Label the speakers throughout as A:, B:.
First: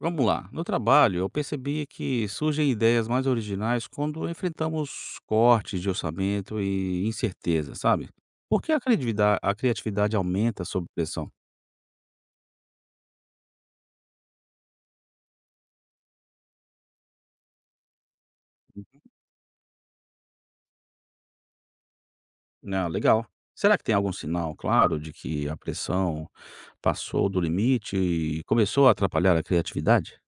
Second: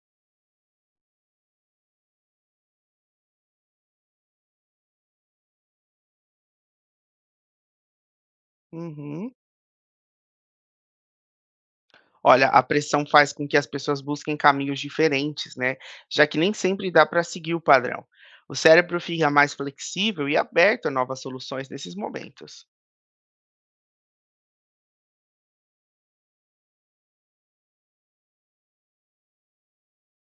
A: Vamos lá. No trabalho, eu percebi que surgem ideias mais originais quando enfrentamos cortes de orçamento e incerteza, sabe? Por que a
B: Uhum.
A: criatividade, a criatividade aumenta sob pressão?
B: Olha, a pressão faz com que as pessoas busquem caminhos diferentes, né? Já que nem sempre dá para seguir o padrão. O cérebro fica mais flexível e aberto a novas soluções nesses momentos.
A: Não, legal. Será que tem algum sinal claro de que a pressão passou do limite e começou a atrapalhar a criatividade?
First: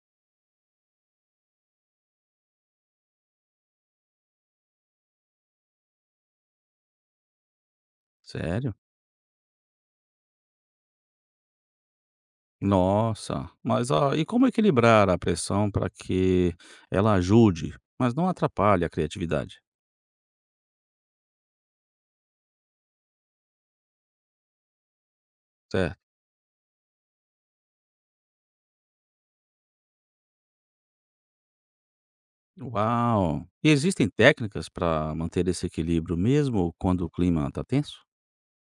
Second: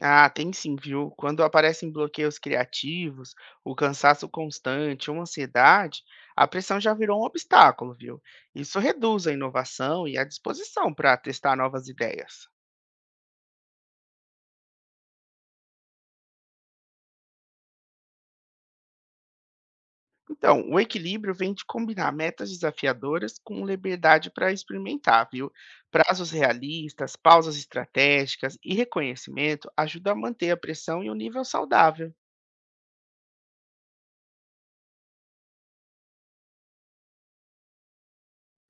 B: Ah, tem sim, viu? Quando aparecem bloqueios criativos, o cansaço constante, uma ansiedade, a pressão já virou um obstáculo, viu?
A: Sério?
B: Isso reduz a inovação e a disposição para testar novas ideias.
A: Nossa, mas ó, e como equilibrar a pressão para que ela ajude, mas não atrapalhe a criatividade?
B: Então, o equilíbrio vem de combinar metas desafiadoras com liberdade para experimentar, viu?
A: Certo?
B: Prazos realistas, pausas estratégicas e reconhecimento ajudam a manter a pressão e o nível saudável.
A: Uau! E existem técnicas para manter esse equilíbrio mesmo quando o clima está tenso?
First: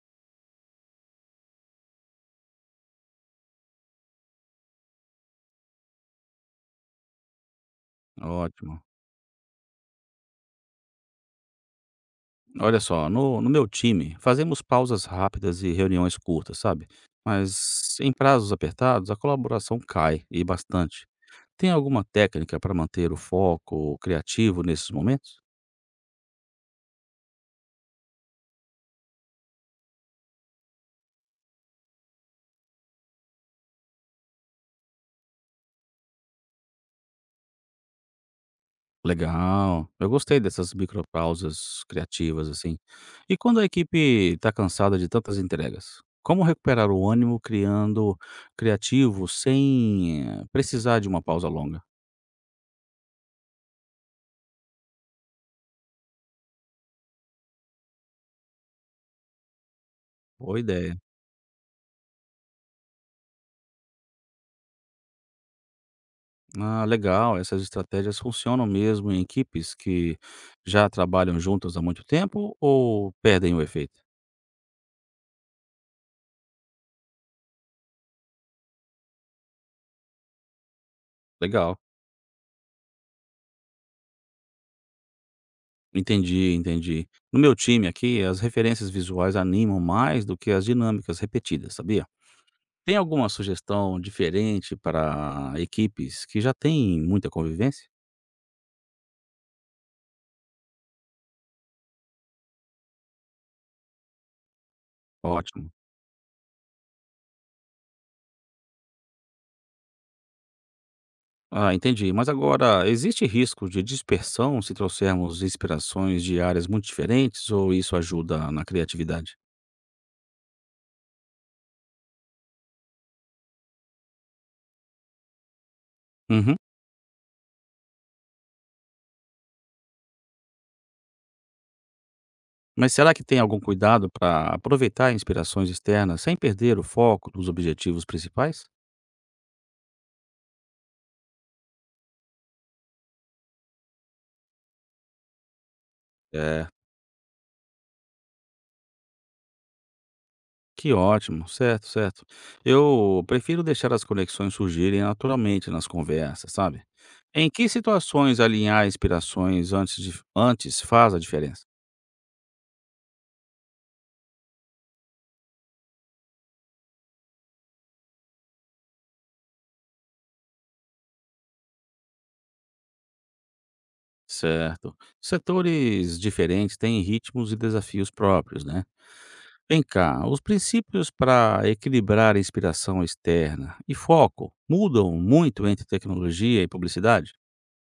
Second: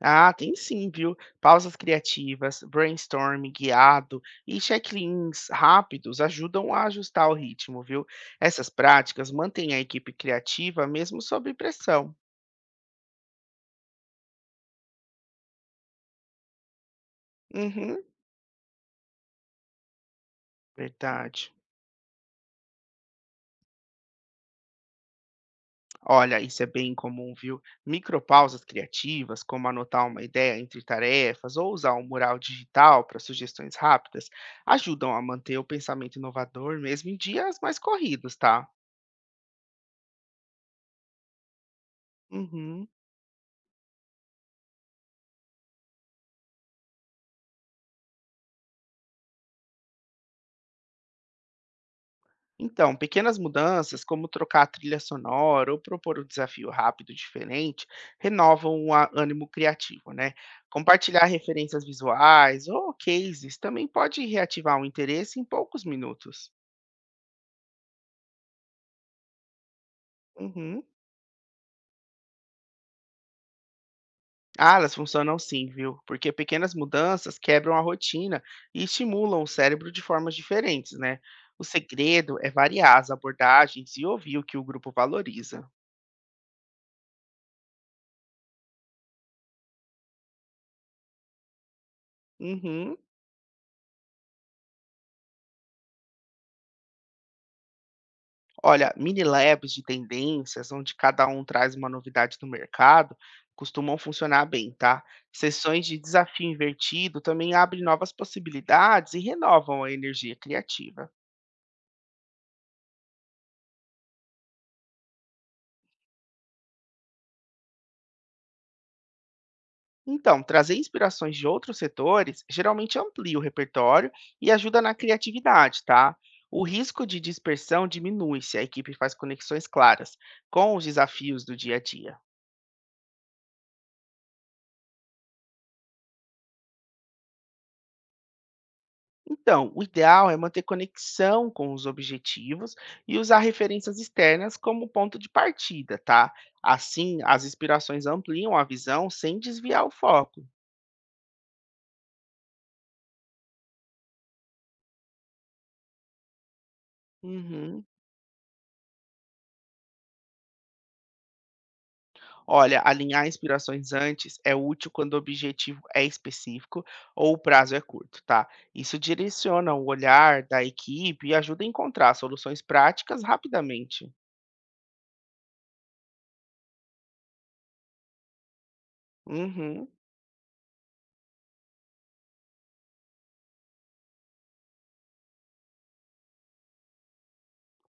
B: Ah, tem sim, viu? Pausas criativas, brainstorming guiado e check-ins rápidos ajudam a ajustar o ritmo, viu? Essas
A: Ótimo.
B: práticas mantêm a equipe criativa mesmo sob pressão.
A: Olha só, no meu time, fazemos pausas rápidas e reuniões curtas, sabe? Mas
B: Uhum,
A: em prazos apertados, a colaboração cai e bastante.
B: verdade.
A: Tem alguma técnica para manter o foco criativo nesses momentos?
B: Olha, isso é bem comum, viu? Micropausas criativas, como anotar uma ideia entre tarefas ou usar um mural digital para sugestões rápidas, ajudam a manter o pensamento inovador mesmo em dias mais corridos, tá?
A: Legal. Eu gostei dessas micropausas criativas, assim.
B: Uhum.
A: E quando a equipe está cansada de tantas entregas, como recuperar o ânimo criando criativo sem precisar de uma pausa longa?
B: Então, pequenas mudanças, como trocar a trilha sonora ou propor um desafio rápido diferente, renovam o ânimo criativo, né?
A: Boa ideia.
B: Compartilhar referências visuais ou cases também pode reativar o interesse em poucos minutos.
A: Ah, legal. Essas estratégias funcionam mesmo em equipes que
B: Uhum.
A: já trabalham juntas há muito tempo ou perdem o efeito?
B: Ah, elas funcionam sim, viu? Porque pequenas mudanças quebram a rotina e estimulam o cérebro de formas diferentes, né? O
A: Legal.
B: segredo é variar as abordagens e ouvir o que o grupo valoriza.
A: Entendi, entendi. No meu time aqui, as referências visuais animam mais do que as dinâmicas repetidas, sabia? Tem
B: Uhum.
A: alguma sugestão diferente para equipes que já têm muita convivência?
B: Olha, mini labs de tendências, onde cada um traz uma novidade do mercado, costumam funcionar bem, tá?
A: Ótimo.
B: Sessões de desafio invertido também abrem novas possibilidades e renovam a energia criativa.
A: Ah, entendi. Mas agora, existe risco de dispersão se trouxermos inspirações de áreas muito diferentes ou isso ajuda na criatividade?
B: Então, trazer inspirações de outros setores geralmente amplia o repertório e ajuda na criatividade, tá?
A: Uhum.
B: O risco de dispersão diminui se a equipe faz conexões claras com os desafios do dia a dia.
A: Mas será que tem algum cuidado para aproveitar inspirações externas sem perder o foco dos objetivos principais?
B: Então, o ideal é manter conexão com os objetivos e usar referências externas como ponto de partida, tá?
A: É.
B: Assim, as inspirações ampliam a visão sem desviar o foco.
A: Que ótimo, certo, certo. Eu prefiro deixar as conexões surgirem naturalmente nas conversas, sabe? Em que
B: Uhum.
A: situações alinhar inspirações antes faz a diferença?
B: Olha, alinhar inspirações antes é útil quando o objetivo é específico ou o prazo é curto, tá? Isso direciona o olhar da equipe e ajuda a encontrar soluções práticas rapidamente.
A: Certo. Setores diferentes têm ritmos e desafios próprios, né? Vem
B: Uhum.
A: cá, os princípios para equilibrar a inspiração externa e foco mudam muito entre tecnologia e publicidade?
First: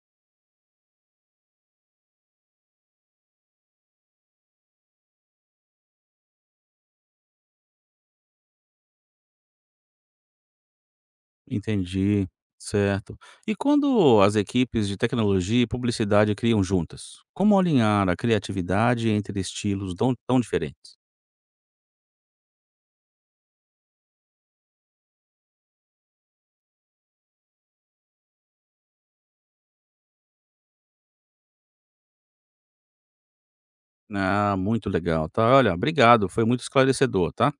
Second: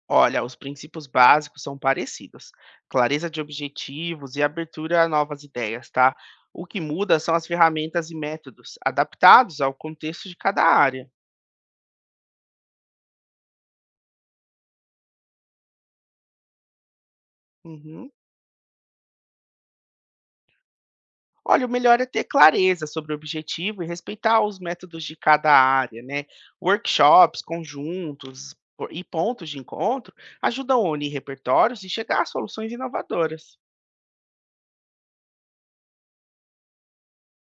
B: Olha, os princípios básicos são parecidos: clareza de objetivos e abertura a novas ideias, tá? O que muda são as ferramentas e métodos adaptados ao contexto de cada área.
A: Entendi, certo. E quando as equipes de tecnologia e publicidade criam juntas, como alinhar
B: Uhum.
A: a criatividade entre estilos tão diferentes?
B: Olha, o melhor é ter clareza sobre o objetivo e respeitar os métodos de cada área, né? Workshops, e pontos de encontro ajudam a unir repertórios e chegar a soluções inovadoras.
A: Ah, muito legal, tá? Olha, obrigado, foi muito esclarecedor, tá?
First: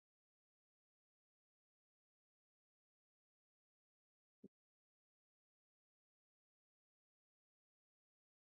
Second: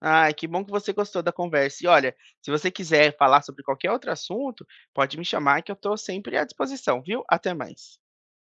B: Ai, que bom que você gostou da conversa. E olha, se você quiser falar sobre qualquer outro assunto, pode me chamar que eu estou sempre à disposição, viu? Até mais.